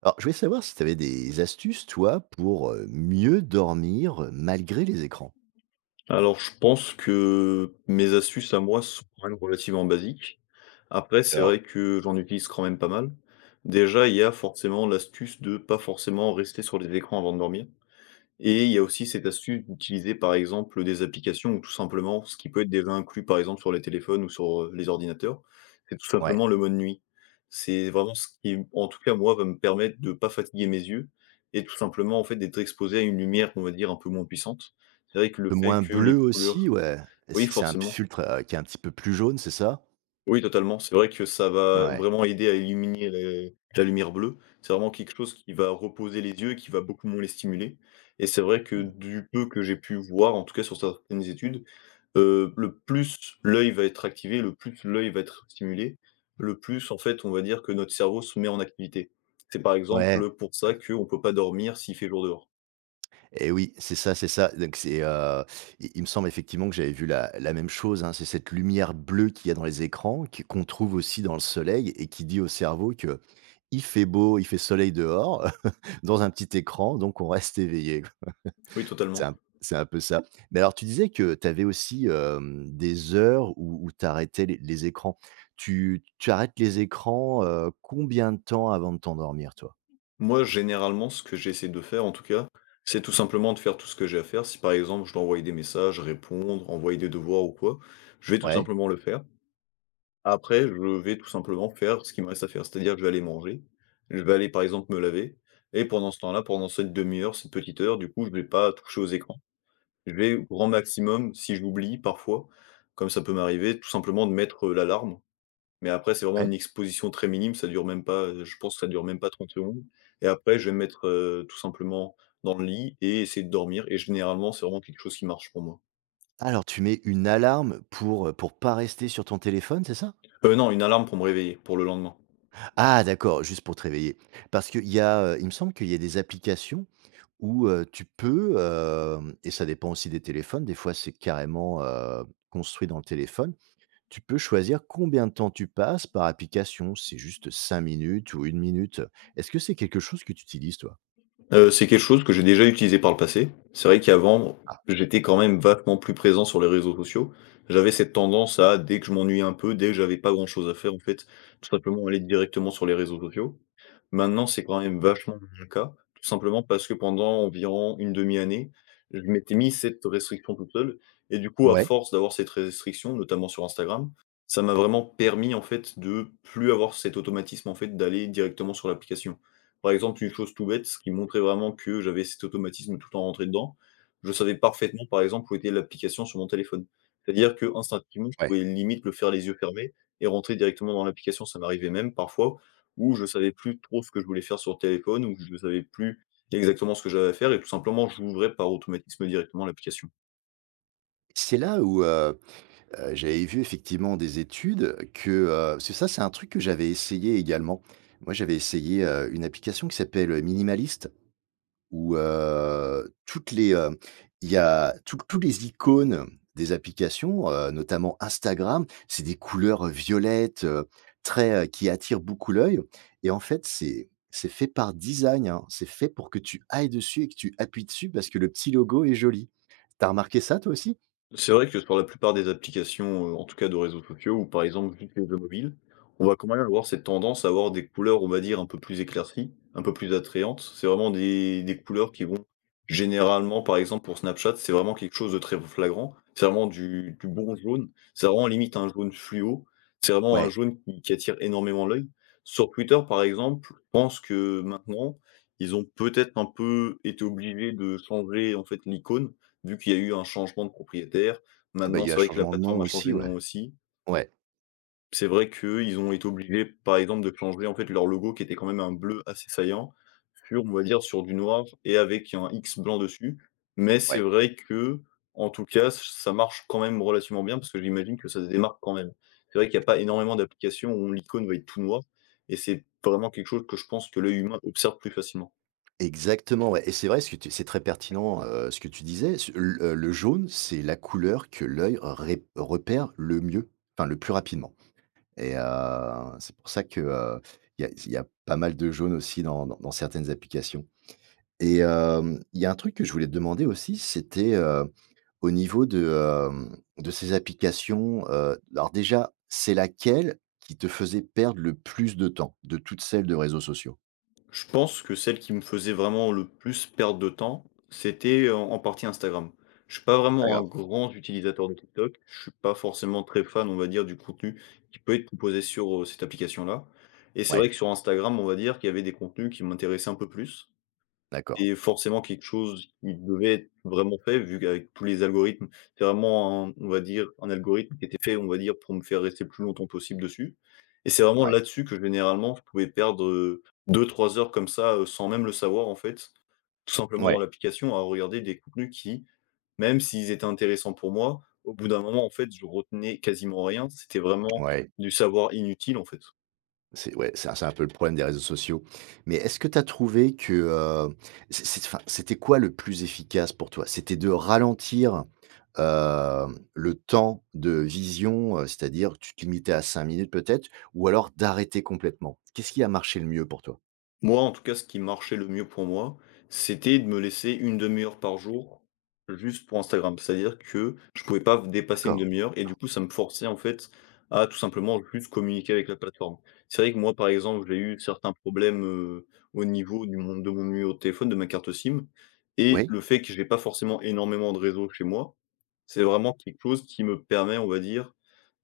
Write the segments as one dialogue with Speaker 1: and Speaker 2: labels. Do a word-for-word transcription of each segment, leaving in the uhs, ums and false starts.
Speaker 1: Alors, je voulais savoir si tu avais des astuces, toi, pour, heu, mieux dormir, heu, malgré les écrans?
Speaker 2: Alors, je pense que mes astuces à moi sont quand même relativement basiques. Après, c'est
Speaker 1: Alors
Speaker 2: vrai que j'en utilise quand même pas mal. Déjà, il y a forcément l'astuce de pas forcément rester sur les écrans avant de dormir. Et il y a aussi cette astuce d'utiliser, par exemple, des applications ou tout simplement ce qui peut être déjà inclus, par exemple, sur les téléphones ou sur, heu, les ordinateurs, c'est tout
Speaker 1: ouais, un
Speaker 2: simplement le mode nuit. C'est vraiment ce qui, en tout cas, moi, va me permettre de pas fatiguer mes yeux et tout simplement, en fait, d'être exposé à une lumière, on va dire, un peu moins puissante. C'est vrai que le
Speaker 1: peu
Speaker 2: fait
Speaker 1: moins
Speaker 2: que
Speaker 1: bleu
Speaker 2: les
Speaker 1: aussi,
Speaker 2: couleurs.
Speaker 1: ouais.
Speaker 2: Oui,
Speaker 1: C'est c'est un
Speaker 2: forcément.
Speaker 1: filtre, heu, qui est un petit peu plus jaune, c'est ça?
Speaker 2: Oui, totalement. C'est vrai que ça va
Speaker 1: Ouais,
Speaker 2: vraiment aider à éliminer les- la lumière bleue. C'est vraiment quelque chose qui va reposer les yeux, qui va beaucoup moins les stimuler. Et c'est vrai que
Speaker 1: mmh,
Speaker 2: du peu que j'ai pu voir, en tout cas sur certaines études, euh, le plus l'œil va être activé, le plus l'œil va être stimulé, le plus, en fait, on va dire que notre cerveau se met en activité. C'est par
Speaker 1: ouais,
Speaker 2: exemple pour ça qu'on ne peut pas dormir s'il fait jour dehors.
Speaker 1: et oui, c'est ça, c'est ça. Donc c'est, heu, il il me semble effectivement que j'avais vu la la même chose, hein. C'est cette lumière bleue qu'il y a dans les écrans, qui qu'on trouve aussi dans le soleil et qui dit au cerveau que il fait beau, il fait soleil dehors, dans un petit écran, donc on reste éveillé.
Speaker 2: Oui,
Speaker 1: C'est
Speaker 2: totalement.
Speaker 1: un c'est un peu ça. Mais alors tu disais que tu avais aussi, hem, des heures où où tu arrêtais les les écrans. Tu tu arrêtes les écrans, heu, combien de temps avant de t'endormir toi?
Speaker 2: Moi, généralement, ce que j'essaie de faire, en tout cas, c'est tout simplement de faire tout ce que j'ai à faire. Si par exemple, je dois envoyer des messages, répondre, envoyer des devoirs ou quoi, je vais tout
Speaker 1: Ouais,
Speaker 2: simplement le faire. Après, je vais tout simplement faire ce qu'il me reste à faire. C'est-à-dire que je vais aller manger, je vais aller par exemple me laver, et pendant ce temps-là, pendant cette demi-heure, cette petite heure, du coup, je ne vais pas toucher aux écrans. Je vais au grand maximum, si je l'oublie parfois, comme ça peut m'arriver, tout simplement de mettre euh, l'alarme, mais après, c'est vraiment
Speaker 1: ouais.
Speaker 2: une exposition très minime, ça dure même pas, heu, je pense que ça dure même pas 30 secondes et après, je vais me mettre, heu, tout simplement dans le lit et essayer de dormir et généralement, c'est vraiment quelque chose qui marche pour moi.
Speaker 1: Alors tu mets une alarme pour, heu, pour pas rester sur ton téléphone, c'est ça?
Speaker 2: Heu, non, une alarme pour me réveiller pour le lendemain.
Speaker 1: Ah d'accord, juste pour te réveiller. Parce qu'il y a, heu, il me semble qu'il y a des applications où, heu, tu peux, hem et ça dépend aussi des téléphones, des fois c'est carrément, heu, construit dans le téléphone. Tu peux choisir combien de temps tu passes par application, c'est juste cinq minutes ou une minute. Est-ce que c'est quelque chose que tu utilises toi?
Speaker 2: Heu, c'est quelque chose que j'ai déjà utilisé par le passé. C'est vrai qu'avant, j'étais quand même vachement plus présent sur les réseaux sociaux. J'avais cette tendance à, dès que je m'ennuyais un peu, dès que j'avais pas grand chose à faire en fait, tout simplement aller directement sur les réseaux sociaux. Maintenant, c'est quand même vachement moins le cas, tout simplement parce que pendant environ une demi année, je m'étais mis cette restriction toute seule et du coup, à
Speaker 1: Ouais,
Speaker 2: force d'avoir cette restriction, notamment sur Instagram, ça m'a vraiment permis en fait de plus avoir cet automatisme en fait d'aller directement sur l'application. Par exemple, une chose tout bête, ce qui montrait vraiment que j'avais cet automatisme tout le temps rentré dedans, je savais parfaitement, par exemple, où était l'application sur mon téléphone. C'est-à-dire qu'instinctivement, je
Speaker 1: ouais.
Speaker 2: pouvais limite le faire les yeux fermés et rentrer directement dans l'application. Ça m'arrivait même parfois où je savais plus trop ce que je voulais faire sur le téléphone, où je ne savais plus exactement ce que j'avais à faire et tout simplement, j'ouvrais par automatisme directement l'application.
Speaker 1: C'est là où, heu heu, J'avais vu effectivement des études que, heu parce que ça, c'est un truc que j'avais essayé également. Moi, j'avais essayé, heu, une application qui s'appelle, heu, Minimalist. Où, heu, toutes les, heu, il y a tous tous les icônes des applications, heu, notamment Instagram, c'est des couleurs, heu, violettes, heu, très, heu, qui attirent beaucoup l'œil et en fait, c'est c'est fait par design, hein. C'est fait pour que tu ailles dessus et que tu appuies dessus parce que le petit logo est joli. T'as remarqué ça toi aussi?
Speaker 2: C'est vrai que sur la plupart des applications, heu, en tout cas de réseaux sociaux ou par exemple juste les jeux mobiles, on va quand même avoir cette tendance à avoir des couleurs, on va dire, un peu plus éclaircies, un peu plus attrayantes. C'est vraiment des des couleurs qui vont généralement, par exemple pour Snapchat, c'est vraiment quelque chose de très flagrant. C'est vraiment du du bon jaune, c'est vraiment limite un jaune fluo, c'est vraiment un
Speaker 1: Ouais.
Speaker 2: jaune qui qui attire énormément l'œil. Sur Twitter, par exemple, je pense que maintenant, ils ont peut-être un peu été obligés de changer en fait l'icône vu qu'il y a eu un changement de propriétaire.
Speaker 1: Ah bah, il
Speaker 2: Maintenant,
Speaker 1: y a un
Speaker 2: c'est vrai que la
Speaker 1: changement de nom
Speaker 2: plateforme a changé de
Speaker 1: aussi,
Speaker 2: nom
Speaker 1: ouais.
Speaker 2: aussi.
Speaker 1: Ouais,
Speaker 2: C'est vrai qu'ils ont été obligés, par exemple, de changer, en fait, leur logo qui était quand même un bleu assez saillant sur, on va dire, sur du noir et avec un X blanc dessus. Mais c'est
Speaker 1: ouais.
Speaker 2: vrai que, en tout cas, ça marche quand même relativement bien parce que j'imagine que ça se démarque quand même. C'est vrai qu'il y a pas énormément d'applications où l'icône va être tout noir et c'est vraiment quelque chose que je pense que l'œil humain observe plus facilement.
Speaker 1: Exactement, ouais et c'est vrai ce que tu c'est très pertinent, heu, ce que tu disais. Ce l heu, le jaune, c'est la couleur que l'œil ré repère le mieux, enfin le plus rapidement et heu, c'est pour ça que, heu, il y a il y a pas mal de jaune aussi dans dans dans certaines applications et hem, il y a un truc que je voulais te demander aussi, c'était, heu, au niveau de, hem, de ces applications, heu, alors déjà, c'est laquelle qui te faisait perdre le plus de temps, de toutes celles de réseaux sociaux?
Speaker 2: Je pense que celle qui me faisait vraiment le plus perdre de temps, c'était en en partie Instagram. Je suis pas
Speaker 1: Pas
Speaker 2: vraiment un
Speaker 1: grave.
Speaker 2: grand utilisateur de TikTok, je suis pas forcément très fan, on va dire, du contenu qui peut être proposé sur, heu, cette application-là et c'est
Speaker 1: Ouais,
Speaker 2: vrai que sur Instagram, on va dire qu'il y avait des contenus qui m'intéressaient un peu plus.
Speaker 1: d'accord.
Speaker 2: C'était forcément quelque chose qui devait être vraiment fait vu qu'avec tous les algorithmes, c'est vraiment un, on va dire, un algorithme qui était fait, on va dire, pour me faire rester le plus longtemps possible dessus et c'est vraiment
Speaker 1: Ouais.
Speaker 2: là-dessus que généralement je pouvais perdre deux trois heures comme ça, heu, sans même le savoir en fait, tout simplement dans
Speaker 1: Ouais.
Speaker 2: l'application à regarder des contenus qui, même s'ils étaient intéressants pour moi, au bout d'un moment en fait je retenais quasiment rien. C'était vraiment
Speaker 1: Ouais.
Speaker 2: du savoir inutile en fait.
Speaker 1: C'est ouais, ça c'est un peu le problème des réseaux sociaux. Mais est-ce que tu as trouvé que, heu, c'est c'est enfin, c'était quoi le plus efficace pour toi? C'était de ralentir, hem, le temps de vision, heu, c'est-à-dire tu te limitais à cinq minutes peut-être? Ou alors d'arrêter complètement? Qu'est-ce qui a marché le mieux pour toi?
Speaker 2: Moi, en tout cas, ce qui marchait le mieux pour moi, c'était de me laisser une demi heure par jour juste pour Instagram. C'est-à-dire que je pouvais pas dépasser une
Speaker 1: D'accord.
Speaker 2: demi heure et du coup, ça me forçait, en fait, à tout simplement juste communiquer avec la plateforme. C'est vrai que moi, par exemple, j'ai eu certains problèmes, heu, au niveau du monde de mon numéro de téléphone, de ma carte SIM, et
Speaker 1: Oui?
Speaker 2: le fait que j'ai pas forcément énormément de réseau chez moi, c'est vraiment quelque chose qui me permet, on va dire,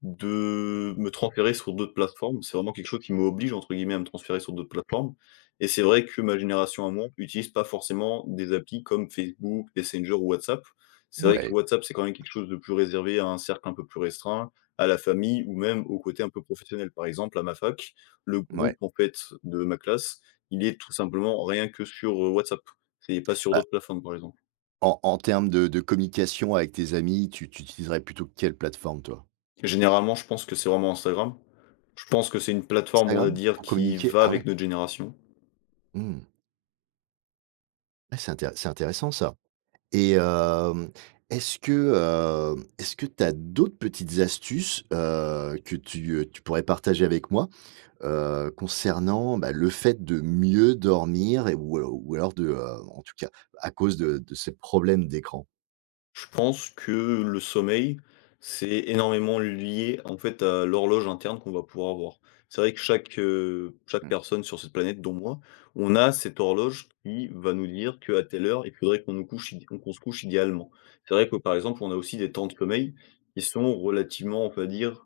Speaker 2: de me transférer sur d'autres plateformes. C'est vraiment quelque chose qui «m'oblige» entre guillemets à me transférer sur d'autres plateformes et c'est vrai que ma génération à moi utilise pas forcément des applis comme Facebook, Messenger ou WhatsApp. C'est vrai que
Speaker 1: Ouais,
Speaker 2: WhatsApp, c'est quand même quelque chose de plus réservé à un cercle un peu plus restreint, à la famille ou même au côté un peu professionnel. Par exemple, à ma fac, le
Speaker 1: ouais.
Speaker 2: groupe en fait de ma classe, il est tout simplement rien que sur, heu, WhatsApp. C'est pas sur
Speaker 1: Bah,
Speaker 2: d'autres plateformes, par exemple.
Speaker 1: en en termes de de communication avec tes amis, tu tu utiliserais plutôt quelle plateforme toi?
Speaker 2: Généralement, je pense que c'est vraiment Instagram. Je pense que c'est une plateforme, on va
Speaker 1: Instagram?
Speaker 2: dire,
Speaker 1: Pour
Speaker 2: qui
Speaker 1: communiquer?
Speaker 2: va
Speaker 1: Ah
Speaker 2: avec
Speaker 1: ouais?
Speaker 2: notre génération.
Speaker 1: Mmh. Ah c'est intér c'est intéressant ça. Et hem, est-ce que, heu, est-ce que tu as d'autres petites astuces, heu, que tu, heu, tu pourrais partager avec moi, heu, concernant, bah, le fait de mieux dormir et ou alors ou alors de, heu, en tout cas, à cause de de ces problèmes d'écran?
Speaker 2: Je pense que le sommeil, c'est énormément lié, en fait, à l'horloge interne qu'on va pouvoir avoir. C'est vrai que chaque, heu, chaque
Speaker 1: Mmh.
Speaker 2: personne sur cette planète, dont moi, on a cette horloge qui va nous dire qu'à telle heure, il faudrait qu'on nous couche id qu'on se couche idéalement. C'est vrai que, par exemple, on a aussi des temps de sommeil qui sont relativement, on va dire,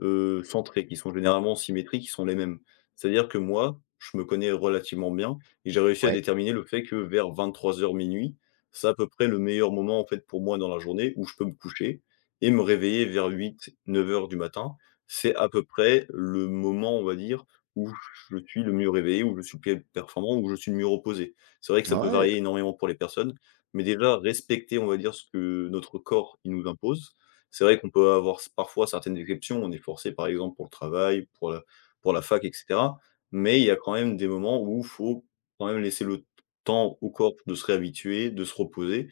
Speaker 2: heu, centrés, qui sont généralement symétriques, qui sont les mêmes. C'est-à-dire que moi, je me connais relativement bien et j'ai réussi à
Speaker 1: Ouais,
Speaker 2: déterminer le fait que vers vingt-trois heures minuit c'est à peu près le meilleur moment en fait pour moi dans la journée où je peux me coucher et me réveiller vers huit neuf heures du matin. C'est à peu près le moment, on va dire, où je suis le mieux réveillé, où je suis le plus performant, où je suis le mieux reposé. C'est vrai que ça peut
Speaker 1: ouais,
Speaker 2: varier énormément pour les personnes, mais déjà respecter, on va dire, ce que notre corps il nous impose. C'est vrai qu'on peut avoir s- parfois certaines exceptions, on est forcé par exemple pour le travail, pour la, pour la fac, et cetera. Mais il y a quand même des moments où il faut quand même laisser le temps au corps de se réhabituer, de se reposer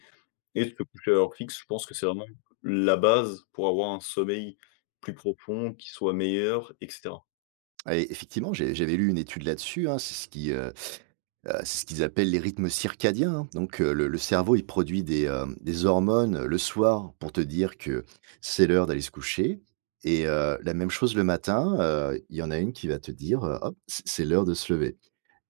Speaker 2: et de se coucher à l'heure fixe. Je pense que c'est vraiment la base pour avoir un sommeil plus profond, qui soit meilleur et cetera.
Speaker 1: ouais et effectivement, j'ai j'avais lu une étude là-dessus, hein. C'est ce qui, heu, Heu, c'est ce qu'ils appellent les rythmes circadiens, hein. Donc, heu, le le cerveau, il produit des, hem, des hormones, heu, le soir pour te dire que c'est l'heure d'aller se coucher et heu, la même chose le matin, heu, il y en a une qui va te dire, heu: «Hop, c'est c'est l'heure de se lever»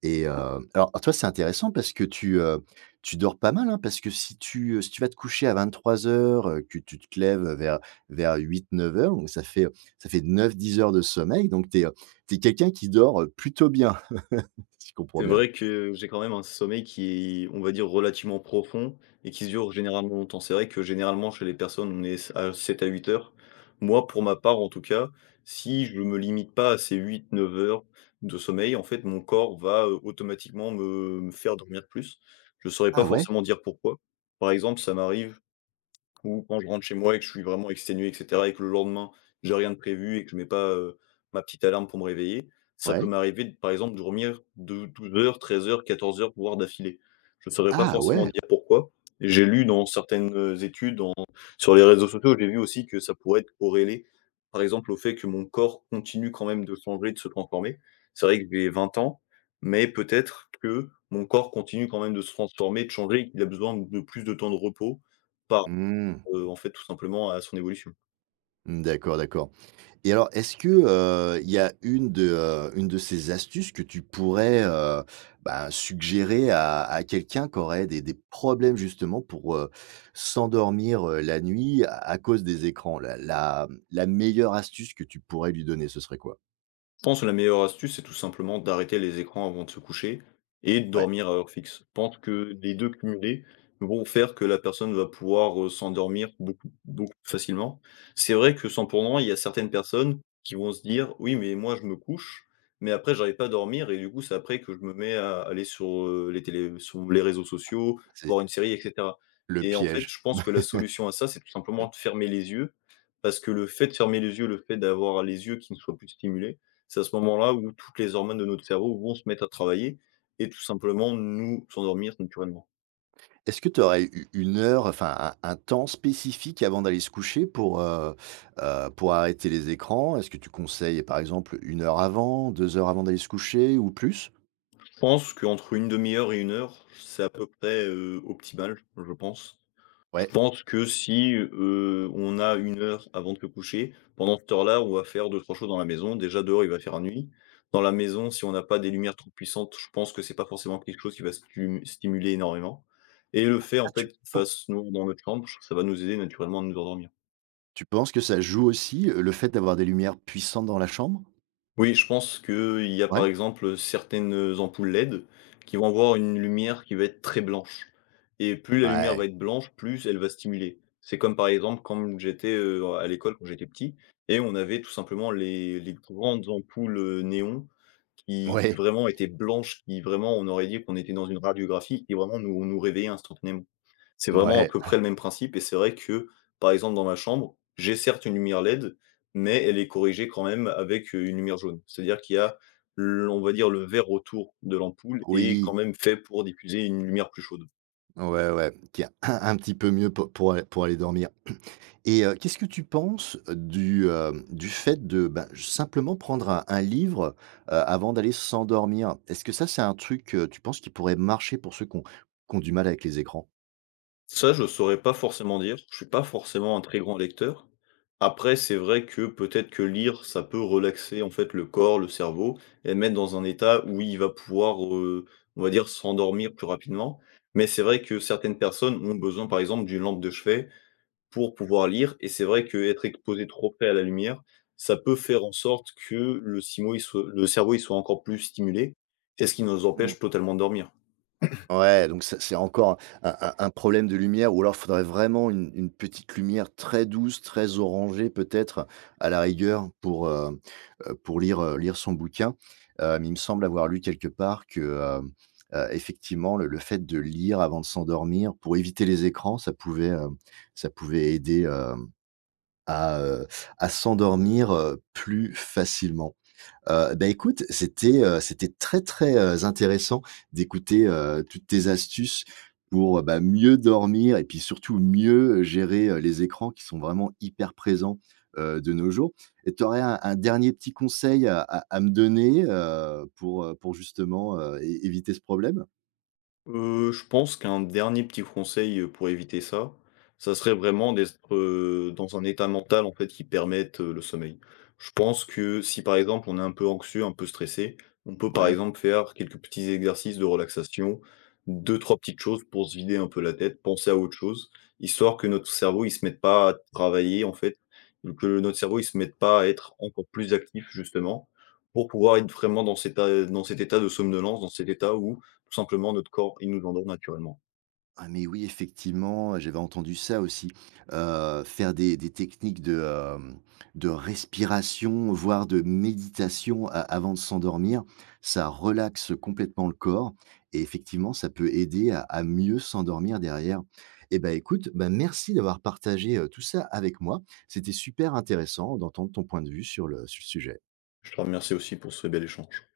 Speaker 1: et heu, alors toi, c'est intéressant parce que tu, heu, tu dors pas mal, hein? Parce que si tu, heu, si tu vas te coucher à vingt-trois heures, heu, que tu te lèves, heu, vers vers huit heures donc ça fait, ça fait neuf dix heures de sommeil, donc tu es, quelqu'un qui dort, heu, plutôt bien, si je comprends
Speaker 2: C'est
Speaker 1: bien.
Speaker 2: vrai que j'ai quand même un sommeil qui est, on va dire, relativement profond et qui dure généralement longtemps. C'est vrai que généralement chez les personnes, on est à sept à huit heures. Moi, pour ma part en tout cas, si je me limite pas à ces huit-neuf heures de sommeil, en fait, mon corps va, heu, automatiquement me me faire dormir plus. Je saurais pas
Speaker 1: Ah ouais?
Speaker 2: forcément dire pourquoi. Par exemple, ça m'arrive. Ou quand je rentre chez moi et que je suis vraiment exténué et cetera et que le lendemain, j'ai rien de prévu et que je mets pas, heu, ma petite alarme pour me réveiller, ça peut
Speaker 1: Ouais.
Speaker 2: m'arriver de, par exemple, de dormir de douze heures, treize heures, quatorze heures, voire d'affilée. Je ne saurais pas
Speaker 1: Ah
Speaker 2: forcément
Speaker 1: ouais!
Speaker 2: dire pourquoi. J'ai lu dans certaines, heu, études, dans sur les réseaux sociaux, j'ai vu aussi que ça pourrait être corrélé, par exemple, au fait que mon corps continue quand même de changer, de se transformer. C'est vrai que j'ai vingt ans, mais peut-être que mon corps continue quand même de se transformer, de changer, et qu'il a besoin de plus de temps de repos par
Speaker 1: Mmh.
Speaker 2: heu, en fait, tout simplement à son évolution.
Speaker 1: D'accord, d'accord. Et alors, est-ce que, heu, il y a une de, heu, une de ces astuces que tu pourrais, heu, bah, suggérer à à quelqu'un qui aurait des des problèmes justement pour, heu, s'endormir, heu, la nuit à à cause des écrans? La la, mmh, la meilleure astuce que tu pourrais lui donner, ce serait quoi?
Speaker 2: Je pense que la meilleure astuce, c'est tout simplement d'arrêter les écrans avant de se coucher et de
Speaker 1: Ouais,
Speaker 2: dormir à heure fixe. Je pense que les deux cumulés vont faire que la personne va pouvoir, heu, s'endormir beaucoup beaucoup plus facilement. C'est vrai que sans pour autant, il y a certaines personnes qui vont se dire: «Oui, mais moi je me couche, mais après j'arrive pas à dormir et du coup, c'est après que je me mets à aller sur, heu, les télé sur les réseaux sociaux,
Speaker 1: c'est
Speaker 2: voir une série et cetera»
Speaker 1: le
Speaker 2: et en fait,
Speaker 1: piège.
Speaker 2: je pense que la solution à ça, c'est tout simplement de fermer les yeux parce que le fait de fermer les yeux, le fait d'avoir les yeux qui ne soient plus stimulés, c'est à ce moment-là où toutes les hormones de notre cerveau vont se mettre à travailler et tout simplement nous s'endormir naturellement.
Speaker 1: Est-ce que tu aurais eu une heure, enfin un un temps spécifique avant d'aller se coucher pour, heu heu, pour arrêter les écrans? Est-ce que tu conseilles par exemple une heure avant, deux heures avant d'aller se coucher ou plus?
Speaker 2: Je pense qu'entre une demi heure et une heure, c'est à peu près, heu, optimal, je pense. Je
Speaker 1: Ouais.
Speaker 2: pense que si, heu, on a une heure avant de se coucher, pendant cette heure-là, on va faire deux trois choses dans la maison. Déjà dehors, il va faire nuit. Dans la maison, si on n'a pas des lumières trop puissantes, je pense que c'est pas forcément quelque chose qui va stu stimuler énormément, et le fait, en
Speaker 1: Ah tu
Speaker 2: fait, qu'il
Speaker 1: pen
Speaker 2: fasse noir dans notre chambre, ça va nous aider naturellement à nous endormir.
Speaker 1: tu penses que ça joue aussi, heu, le fait d'avoir des lumières puissantes dans la chambre?
Speaker 2: Oui, je pense qu'il y a, par
Speaker 1: Ouais.
Speaker 2: exemple, certaines ampoules L E D qui vont avoir une lumière qui va être très blanche, et plus la lumière
Speaker 1: Ouais,
Speaker 2: va être blanche, plus elle va stimuler. C'est comme, par exemple, quand j'étais, heu, à l'école, quand j'étais petit, et on avait tout simplement les les grandes ampoules, heu, néons, qui
Speaker 1: ouais,
Speaker 2: vraiment étaient blanches, qui vraiment on aurait dit qu'on était dans une radiographie, qui vraiment nous nous réveillait instantanément. C'est vraiment à
Speaker 1: ouais,
Speaker 2: peu près le même principe et c'est vrai que, par exemple, dans ma chambre, j'ai certes une lumière L E D, mais elle est corrigée quand même avec, heu, une lumière jaune. C'est-à-dire qu'il y a l on va dire, le vert autour de l'ampoule est
Speaker 1: oui.
Speaker 2: quand même fait pour diffuser une lumière plus chaude.
Speaker 1: Ouais, ouais, qui est un un petit peu mieux po pour aller pour aller dormir. Et heu, qu'est-ce que tu penses du, hem, du fait de, ben, simplement prendre un un livre, heu, avant d'aller s'endormir? Est-ce que ça, c'est un truc, heu, tu penses qui pourrait marcher pour ceux qui ont qui ont du mal avec les écrans?
Speaker 2: Ça, je saurais pas forcément dire. Je suis pas forcément un très grand lecteur. Après, c'est vrai que peut-être que lire, ça peut relaxer en fait le corps, le cerveau, et le mettre dans un état où il va pouvoir, heu, on va dire, s'endormir plus rapidement. Mais c'est vrai que certaines personnes ont besoin, par exemple, d'une lampe de chevet pour pouvoir lire, et c'est vrai qu'être exposé trop près à la lumière, ça peut faire en sorte que le cimo il soit le cerveau, il soit encore plus stimulé, et ce qui nous empêche totalement de dormir.
Speaker 1: Ouais, donc ça c'est encore un un un problème de lumière ou alors il faudrait vraiment une une petite lumière très douce, très orangée peut-être à la rigueur pour, heu heu, pour lire, heu, lire son bouquin. Euh, Mais il me semble avoir lu quelque part que, hem, heu, effectivement le le fait de lire avant de s'endormir pour éviter les écrans, ça pouvait, heu, ça pouvait aider, hem, à, heu, à s'endormir, heu, plus facilement. Heu, bah, écoute, c'était, heu, c'était très, très, heu, intéressant d'écouter, heu, toutes tes astuces pour, heu, bah, mieux dormir et puis surtout mieux gérer, heu, les écrans qui sont vraiment hyper présents, heu, de nos jours. Et tu aurais un un dernier petit conseil à à à me donner, heu, pour, heu, pour justement, heu, é éviter ce problème?
Speaker 2: Heu, je pense qu'un dernier petit conseil, heu, pour éviter ça, ça serait vraiment d'être, heu, dans un état mental, en fait, qui permette, heu, le sommeil. Je pense que si, par exemple, on est un peu anxieux, un peu stressé, on peut, par
Speaker 1: Ouais.
Speaker 2: exemple, faire quelques petits exercices de relaxation, deux trois petites choses pour se vider un peu la tête, penser à autre chose, histoire que notre cerveau, il se mette pas à travailler, en fait, que notre cerveau, il se mette pas à être encore plus actif, justement, pour pouvoir être vraiment dans cet a dans cet état de somnolence, dans cet état où tout simplement, notre corps, il nous en donne naturellement.
Speaker 1: Ah mais oui, effectivement, j'avais entendu ça aussi. Heu, faire des des techniques de, hem, de respiration, voire de méditation a avant de s'endormir, ça relaxe complètement le corps et effectivement, ça peut aider à à mieux s'endormir derrière. Et ben écoute, bah, merci d'avoir partagé, heu, tout ça avec moi. C'était super intéressant d'entendre ton point de vue sur le sur le sujet.
Speaker 2: Je te remercie aussi pour ce bel échange.